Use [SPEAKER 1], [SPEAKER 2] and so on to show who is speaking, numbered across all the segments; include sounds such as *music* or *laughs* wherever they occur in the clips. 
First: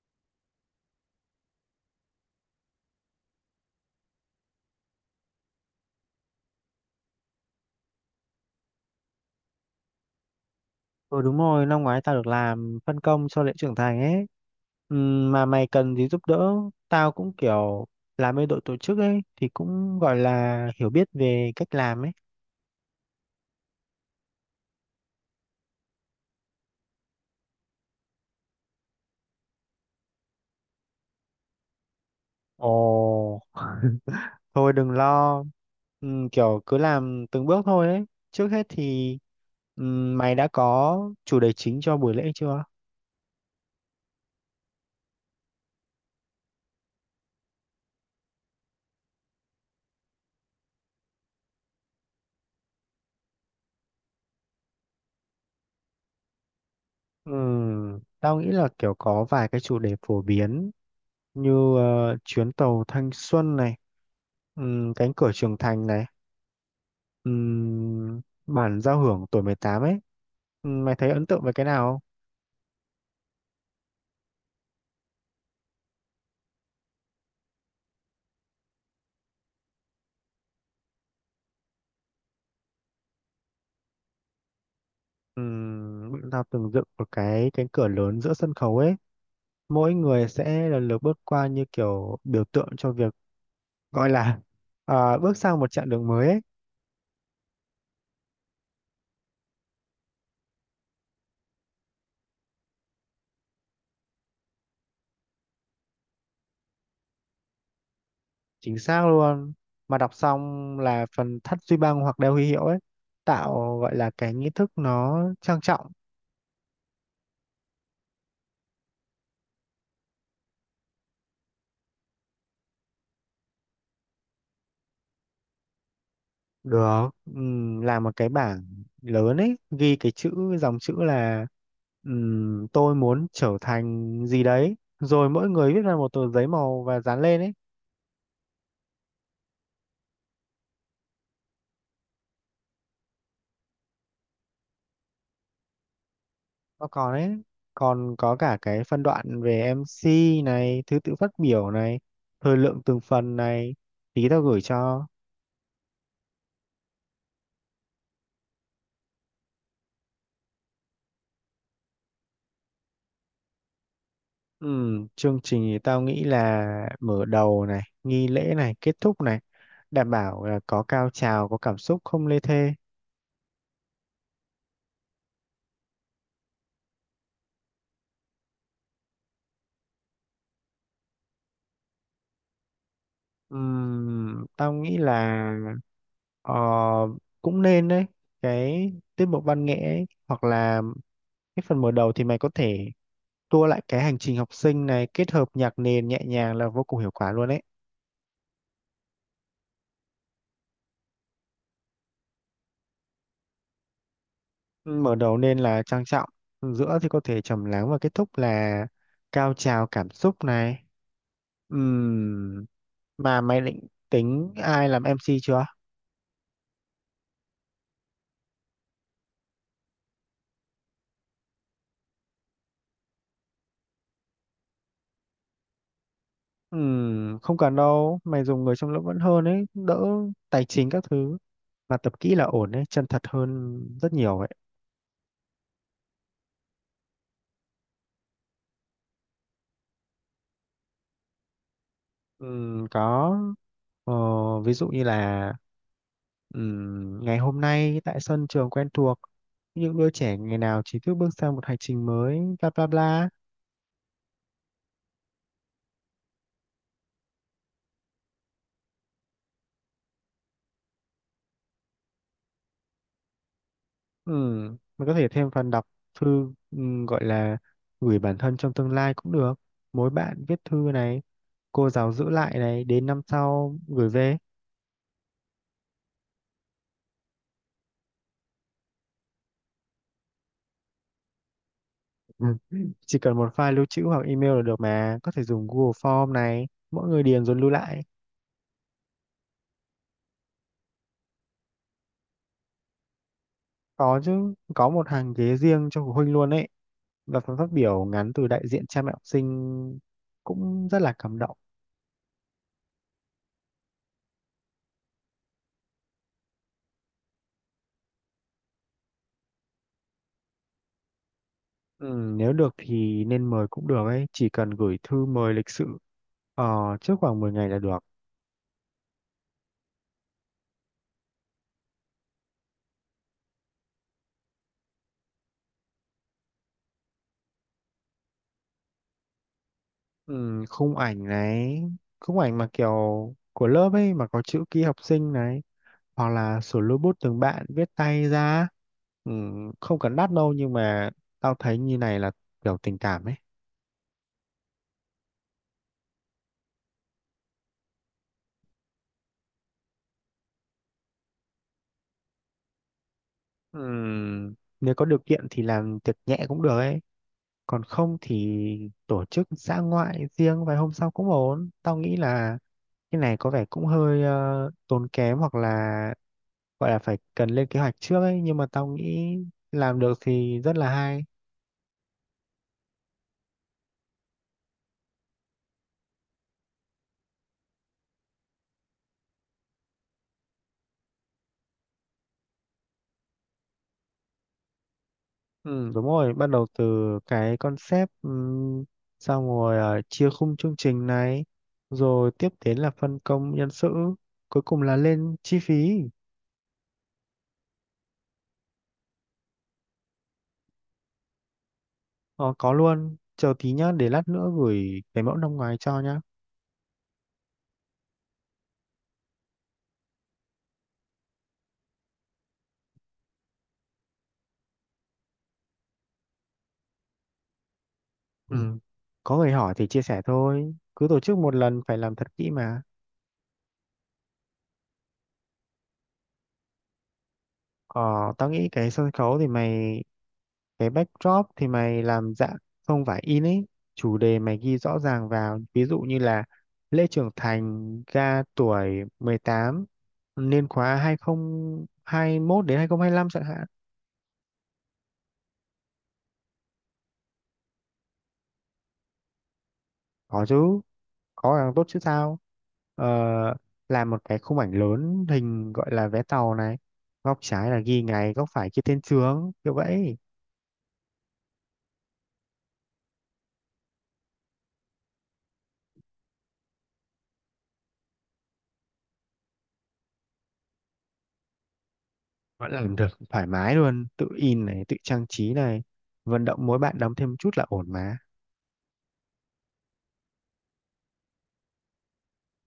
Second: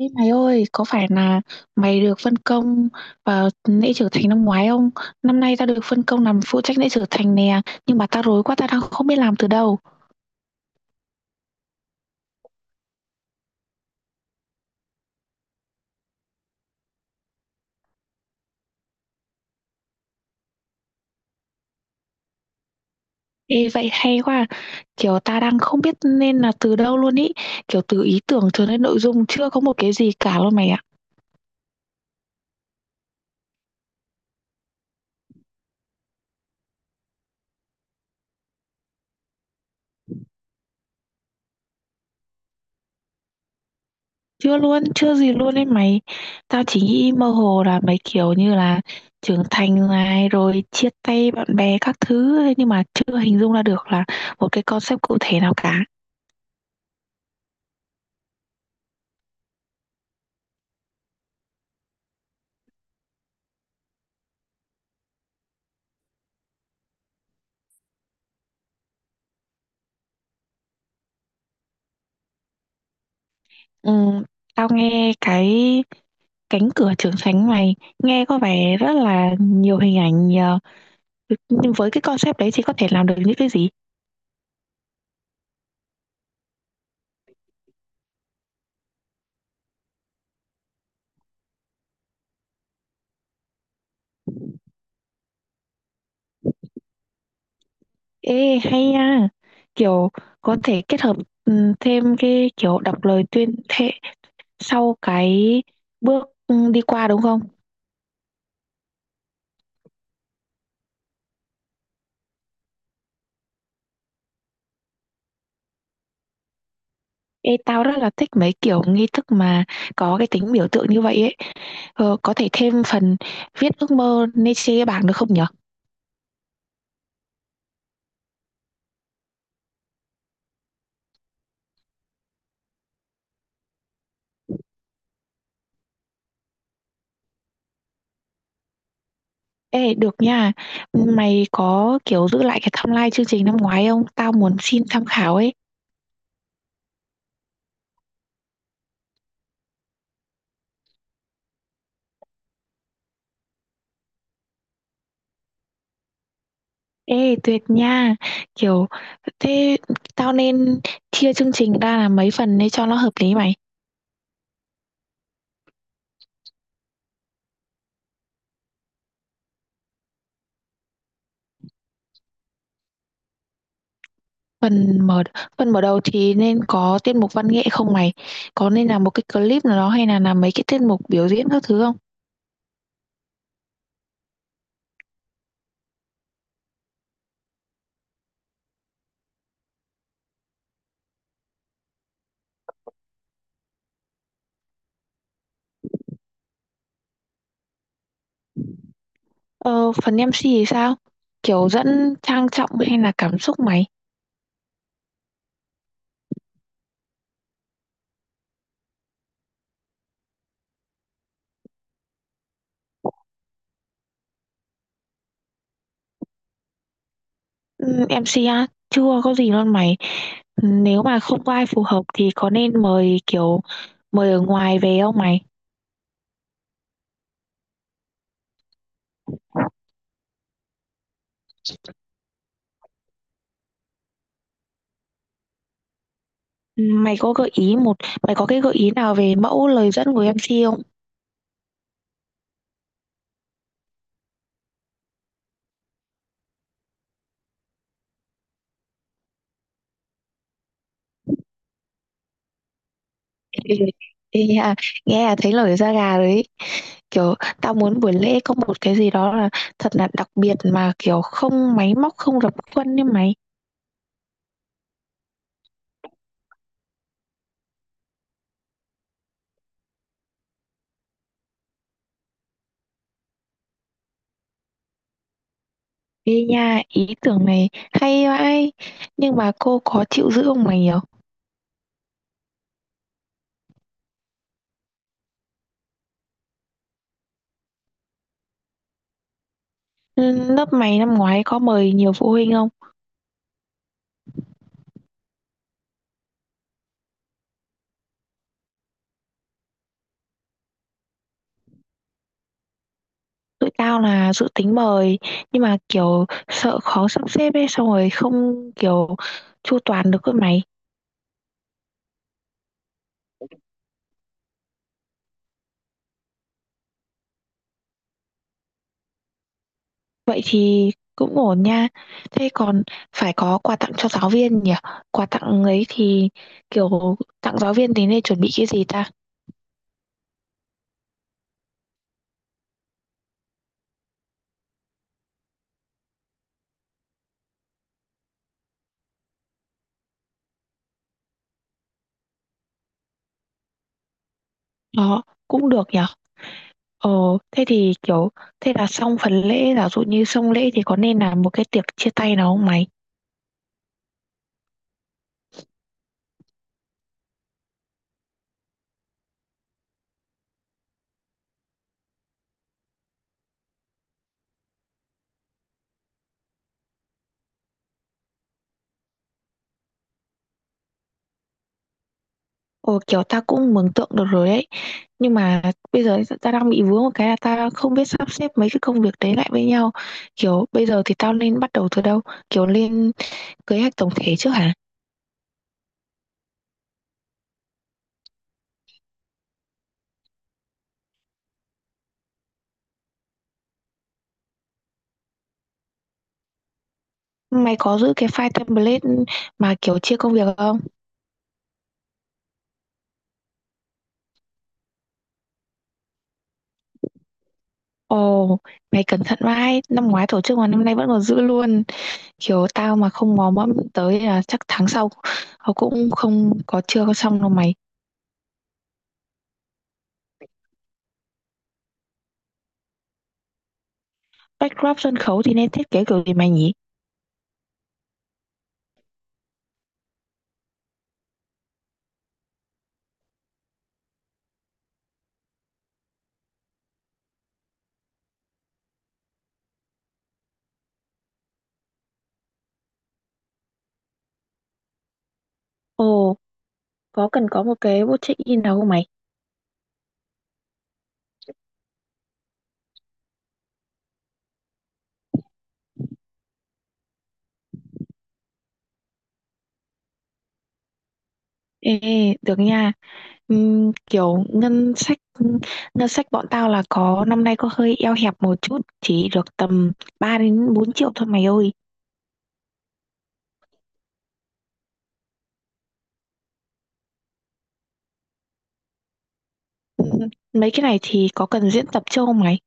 [SPEAKER 1] Ê mày ơi, có phải là mày được phân công vào lễ trưởng thành năm ngoái không? Năm nay tao được phân công làm phụ trách lễ trưởng thành nè, nhưng mà tao rối quá, tao đang không biết làm từ đâu.
[SPEAKER 2] Ừ, đúng rồi, năm ngoái tao được làm phân công cho lễ trưởng thành ấy. Mà mày cần gì giúp đỡ, tao cũng kiểu làm bên đội tổ chức ấy thì cũng gọi là hiểu biết về cách làm ấy.
[SPEAKER 1] Ê vậy hay quá, à. Kiểu ta đang không biết nên là từ đâu luôn ý, kiểu từ ý tưởng cho đến nội dung chưa có một cái gì cả luôn mày ạ.
[SPEAKER 2] Ồ, thôi đừng lo. Kiểu cứ làm từng bước thôi ấy. Trước hết thì mày đã có chủ đề chính cho buổi lễ chưa?
[SPEAKER 1] Chưa luôn, chưa gì luôn ấy mày. Tao chỉ nghĩ mơ hồ là mấy kiểu như là trưởng thành này rồi chia tay bạn bè các thứ ấy, nhưng mà chưa hình dung ra được là một cái concept cụ thể nào cả.
[SPEAKER 2] Tao nghĩ là kiểu có vài cái chủ đề phổ biến như chuyến tàu thanh xuân này, cánh cửa trưởng thành này. Bản giao hưởng tuổi 18 ấy. Mày thấy ấn tượng với cái nào không?
[SPEAKER 1] Ừ, tao nghe cái cánh cửa trưởng thành này nghe có vẻ rất là nhiều hình ảnh nhờ. Nhưng với cái concept đấy thì có thể làm được những cái gì?
[SPEAKER 2] Bọn tao từng dựng một cái cánh cửa lớn giữa sân khấu ấy, mỗi người sẽ lần lượt bước qua như kiểu biểu tượng cho việc gọi là *laughs* à, bước sang một chặng đường mới ấy.
[SPEAKER 1] Ê hay nha. Kiểu có thể kết hợp ừ, thêm cái kiểu đọc lời tuyên thệ sau cái bước đi qua đúng không?
[SPEAKER 2] Chính xác luôn, mà đọc xong là phần thắt duy băng hoặc đeo huy hiệu ấy, tạo gọi là cái nghi thức nó trang trọng.
[SPEAKER 1] Ê tao rất là thích mấy kiểu nghi thức mà có cái tính biểu tượng như vậy ấy. Ờ, có thể thêm phần viết ước mơ lên trên cái bảng được không nhỉ?
[SPEAKER 2] Được, làm một cái bảng lớn ấy, ghi cái chữ, dòng chữ là tôi muốn trở thành gì đấy. Rồi mỗi người viết ra một tờ giấy màu và dán lên ấy.
[SPEAKER 1] Ê, được nha. Mày có kiểu giữ lại cái timeline chương trình năm ngoái không? Tao muốn xin tham khảo ấy.
[SPEAKER 2] Nó còn ấy, còn có cả cái phân đoạn về MC này, thứ tự phát biểu này, thời lượng từng phần này, tí tao gửi cho.
[SPEAKER 1] Ê, tuyệt nha. Kiểu, thế tao nên chia chương trình ra là mấy phần để cho nó hợp lý mày.
[SPEAKER 2] Chương trình thì tao nghĩ là mở đầu này, nghi lễ này, kết thúc này, đảm bảo là có cao trào, có cảm xúc, không lê thê.
[SPEAKER 1] Phần mở Phần mở đầu thì nên có tiết mục văn nghệ không mày? Có nên là một cái clip nào đó hay là làm mấy cái tiết mục biểu diễn các thứ không?
[SPEAKER 2] Tao nghĩ là ờ, cũng nên đấy, cái tiết mục văn nghệ ấy, hoặc là cái phần mở đầu thì mày có thể tua lại cái hành trình học sinh này kết hợp nhạc nền nhẹ nhàng là vô cùng hiệu quả luôn đấy.
[SPEAKER 1] Ờ, phần MC thì sao? Kiểu dẫn trang trọng hay là cảm xúc mày?
[SPEAKER 2] Mở đầu nên là trang trọng, giữa thì có thể trầm lắng và kết thúc là cao trào cảm xúc này. Ừm, mà mày định tính ai làm MC chưa?
[SPEAKER 1] Ừ, MCA chưa có gì luôn mày, nếu mà không có ai phù hợp thì có nên mời kiểu mời ở ngoài về không mày?
[SPEAKER 2] Không cần đâu, mày dùng người trong lớp vẫn hơn ấy, đỡ tài chính các thứ. Mà tập kỹ là ổn ấy, chân thật hơn rất nhiều ấy.
[SPEAKER 1] Mày có gợi ý một Mày có cái gợi ý nào về mẫu lời dẫn của em MC không?
[SPEAKER 2] Có, ờ, ví dụ như là ngày hôm nay tại sân trường quen thuộc, những đứa trẻ ngày nào chỉ thức bước sang một hành trình mới, bla bla bla.
[SPEAKER 1] Ê, ê à, nghe là thấy nổi da gà đấy, kiểu tao muốn buổi lễ có một cái gì đó là thật là đặc biệt mà kiểu không máy móc không rập khuôn như mày.
[SPEAKER 2] Mình có thể thêm phần đọc thư gọi là gửi bản thân trong tương lai cũng được. Mỗi bạn viết thư này, cô giáo giữ lại này, đến năm sau gửi về.
[SPEAKER 1] Ê nha, ý tưởng này hay vãi, nhưng mà cô có chịu giữ không mày nhở?
[SPEAKER 2] Ừ. Chỉ cần một file lưu trữ hoặc email là được, mà có thể dùng Google Form này, mỗi người điền rồi lưu lại.
[SPEAKER 1] Ừ, lớp mày năm ngoái có mời nhiều phụ huynh không?
[SPEAKER 2] Có chứ, có một hàng ghế riêng cho phụ huynh luôn ấy, và phần phát biểu ngắn từ đại diện cha mẹ học sinh cũng rất là cảm động.
[SPEAKER 1] Tụi tao là dự tính mời nhưng mà kiểu sợ khó sắp xếp ấy, xong rồi không kiểu chu toàn được cơ mày.
[SPEAKER 2] ừ, Nếu được thì nên mời cũng được ấy, chỉ cần gửi thư mời lịch sự, trước khoảng 10 ngày là được.
[SPEAKER 1] Vậy thì cũng ổn nha. Thế còn phải có quà tặng cho giáo viên nhỉ, quà tặng ấy thì kiểu tặng giáo viên thì nên chuẩn bị cái gì ta?
[SPEAKER 2] Ừ, Khung ảnh này, khung ảnh mà kiểu của lớp ấy mà có chữ ký học sinh này, hoặc là sửa robot từng bạn viết tay ra. ừ, Không cần đắt đâu, nhưng mà tao thấy như này là kiểu tình cảm ấy.
[SPEAKER 1] Đó cũng được nhỉ. Ờ, thế thì kiểu thế là xong phần lễ, giả dụ như xong lễ thì có nên làm một cái tiệc chia tay nào không mày?
[SPEAKER 2] ừ, Nếu có điều kiện thì làm tiệc nhẹ cũng được ấy, còn không thì tổ chức dã ngoại riêng vài hôm sau cũng ổn. Tao nghĩ là cái này có vẻ cũng hơi tốn kém, hoặc là gọi là phải cần lên kế hoạch trước ấy, nhưng mà tao nghĩ làm được thì rất là hay.
[SPEAKER 1] Ồ, kiểu ta cũng mường tượng được rồi ấy, nhưng mà bây giờ ta đang bị vướng một cái là ta không biết sắp xếp mấy cái công việc đấy lại với nhau, kiểu bây giờ thì tao nên bắt đầu từ đâu, kiểu lên kế hoạch tổng thể trước hả?
[SPEAKER 2] Ừ, đúng rồi, bắt đầu từ cái concept, xong rồi chia khung chương trình này, rồi tiếp đến là phân công nhân sự, cuối cùng là lên chi phí.
[SPEAKER 1] Mày có giữ cái file template mà kiểu chia công việc không?
[SPEAKER 2] Ờ, có luôn, chờ tí nhá, để lát nữa gửi cái mẫu năm ngoái cho nhá.
[SPEAKER 1] Ồ, mày cẩn thận vãi, năm ngoái tổ chức mà năm nay vẫn còn giữ luôn, kiểu tao mà không mò mẫm tới là chắc tháng sau họ cũng không có chưa có xong đâu mày.
[SPEAKER 2] Ừ. Có người hỏi thì chia sẻ thôi, cứ tổ chức một lần phải làm thật kỹ mà.
[SPEAKER 1] Backdrop sân khấu thì nên thiết kế kiểu gì mày nhỉ?
[SPEAKER 2] Ờ, tao nghĩ cái sân khấu thì mày, cái backdrop thì mày làm dạng không phải in ấy, chủ đề mày ghi rõ ràng vào, ví dụ như là lễ trưởng thành ga tuổi 18, niên khóa 2021 đến 2025 chẳng hạn.
[SPEAKER 1] Ồ, có cần có một cái bộ check-in nào không mày?
[SPEAKER 2] Có chứ, có càng tốt chứ sao. ờ, làm một cái khung ảnh lớn hình gọi là vé tàu này, góc trái là ghi ngày, góc phải ghi tên trường kiểu vậy.
[SPEAKER 1] Ê, được nha. Kiểu ngân sách, ngân sách bọn tao là có năm nay có hơi eo hẹp một chút, chỉ được tầm 3 đến 4 triệu thôi mày ơi.
[SPEAKER 2] Vẫn làm được thoải mái luôn, tự in này, tự trang trí này, vận động mỗi bạn đóng thêm một chút là ổn mà.
[SPEAKER 1] Ừm, Mấy cái này thì có cần diễn tập chưa không mày?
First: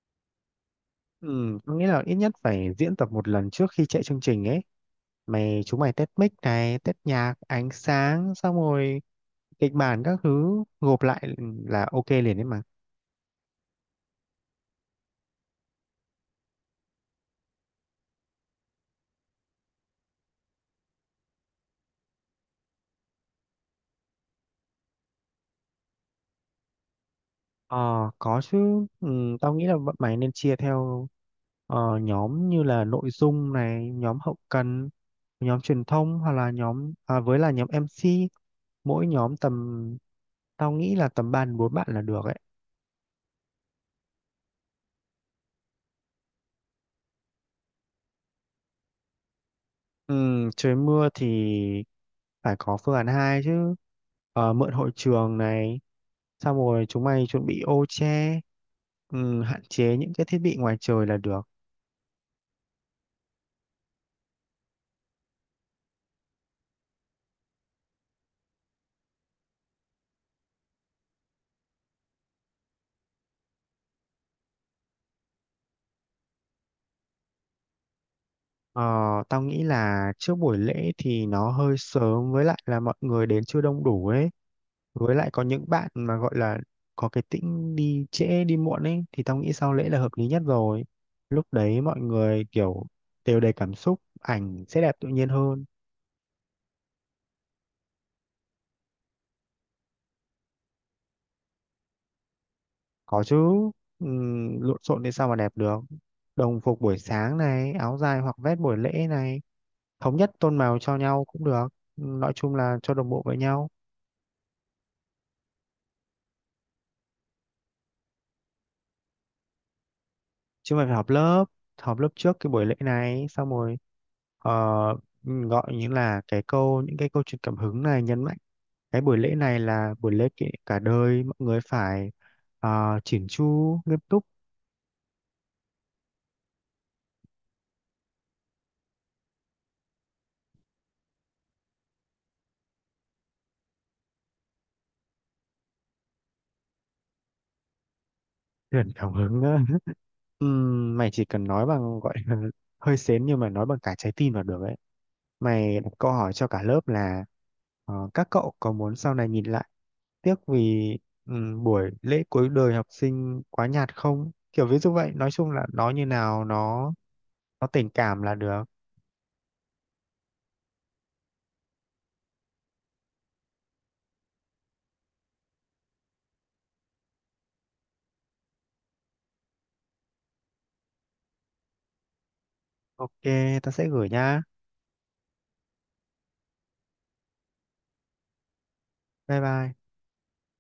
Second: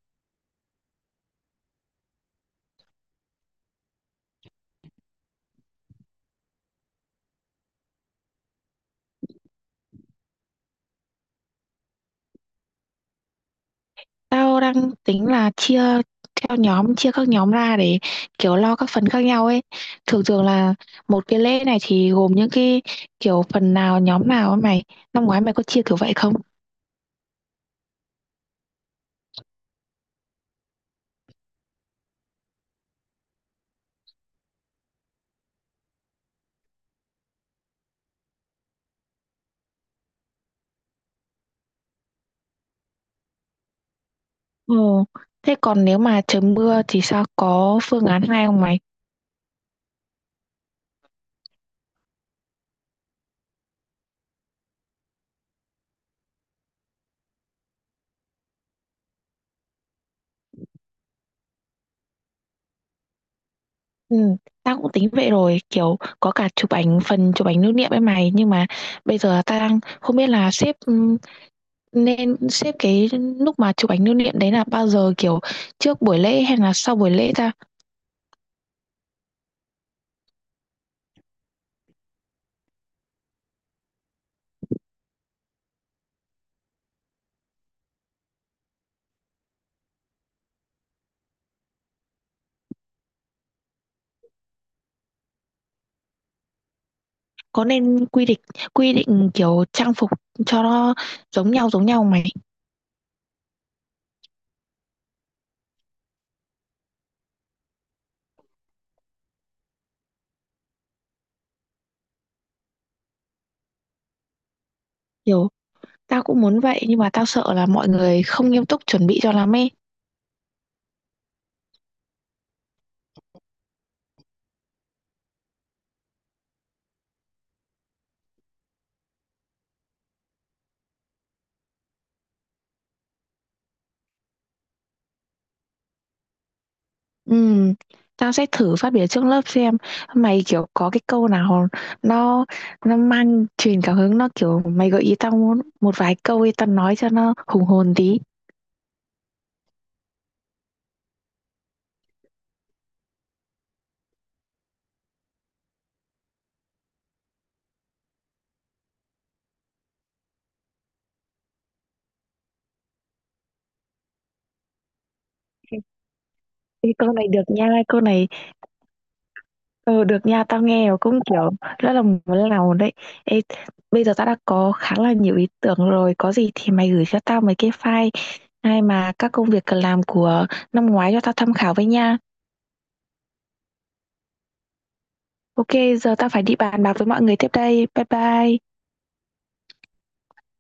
[SPEAKER 2] Ừ, có nghĩa là ít nhất phải diễn tập một lần trước khi chạy chương trình ấy. Chúng mày test mic này, test nhạc, ánh sáng, xong rồi kịch bản các thứ gộp lại là ok liền đấy mà.
[SPEAKER 1] Tao đang tính là chia theo nhóm, chia các nhóm ra để kiểu lo các phần khác nhau ấy. Thường thường là một cái lễ này thì gồm những cái kiểu phần nào, nhóm nào ấy mày. Năm ngoái mày có chia kiểu vậy không?
[SPEAKER 2] Ờ, có chứ. Ừ, tao nghĩ là bọn mày nên chia theo nhóm như là nội dung này, nhóm hậu cần, nhóm truyền thông, hoặc là nhóm à, với là nhóm MC, mỗi nhóm tầm tao nghĩ là tầm ba đến bốn bạn là được ấy.
[SPEAKER 1] Ồ, thế còn nếu mà trời mưa thì sao, có phương án hai không mày?
[SPEAKER 2] Ừ, trời mưa thì phải có phương án 2 chứ. Ờ, mượn hội trường này, xong rồi chúng mày chuẩn bị ô che, ừ, hạn chế những cái thiết bị ngoài trời là được.
[SPEAKER 1] Ừ, tao cũng tính vậy rồi, kiểu có cả chụp ảnh phần chụp ảnh lưu niệm ấy mày, nhưng mà bây giờ tao đang không biết là xếp nên xếp cái lúc mà chụp ảnh lưu niệm đấy là bao giờ, kiểu trước buổi lễ hay là sau buổi lễ ta?
[SPEAKER 2] Ờ, tao nghĩ là trước buổi lễ thì nó hơi sớm, với lại là mọi người đến chưa đông đủ ấy. Với lại có những bạn mà gọi là có cái tính đi trễ đi muộn ấy, thì tao nghĩ sau lễ là hợp lý nhất rồi. Lúc đấy mọi người kiểu đều đầy cảm xúc, ảnh sẽ đẹp tự nhiên hơn.
[SPEAKER 1] Có nên quy định kiểu trang phục cho nó giống nhau không mày?
[SPEAKER 2] Có chứ, lộn xộn thì sao mà đẹp được. Đồng phục buổi sáng này, áo dài hoặc vest buổi lễ này, thống nhất tôn màu cho nhau cũng được. Nói chung là cho đồng bộ với nhau.
[SPEAKER 1] Kiểu tao cũng muốn vậy nhưng mà tao sợ là mọi người không nghiêm túc chuẩn bị cho lắm ấy.
[SPEAKER 2] Chứ mà phải họp lớp trước cái buổi lễ này, xong rồi ờ, gọi như là những cái câu chuyện cảm hứng này nhấn mạnh. Cái buổi lễ này là buổi lễ cả đời, mọi người phải chỉn chu, nghiêm túc.
[SPEAKER 1] Ừ, tao sẽ thử phát biểu trước lớp xem mày, kiểu có cái câu nào nó nó mang truyền cảm hứng, nó kiểu mày gợi ý tao muốn một vài câu thì tao nói cho nó hùng hồn tí.
[SPEAKER 2] Truyền cảm hứng. Á. *laughs* Mày chỉ cần nói bằng gọi là *laughs* hơi sến, nhưng mà nói bằng cả trái tim là được ấy. Mày đặt câu hỏi cho cả lớp là các cậu có muốn sau này nhìn lại tiếc vì buổi lễ cuối đời học sinh quá nhạt không? Kiểu ví dụ vậy, nói chung là nó như nào
[SPEAKER 1] Ê,
[SPEAKER 2] nó
[SPEAKER 1] câu này được nha
[SPEAKER 2] nó tình
[SPEAKER 1] câu
[SPEAKER 2] cảm
[SPEAKER 1] này.
[SPEAKER 2] là được.
[SPEAKER 1] Ờ, được nha, tao nghe rồi cũng kiểu rất là muốn làm đấy. Ê, bây giờ tao đã có khá là nhiều ý tưởng rồi, có gì thì mày gửi cho tao mấy cái file hay mà các công việc cần làm của năm ngoái cho tao tham khảo với nha.
[SPEAKER 2] Ok, ta sẽ gửi nha.
[SPEAKER 1] Ok, giờ tao phải đi bàn bạc với mọi người tiếp đây, bye bye.
[SPEAKER 2] Bye bye.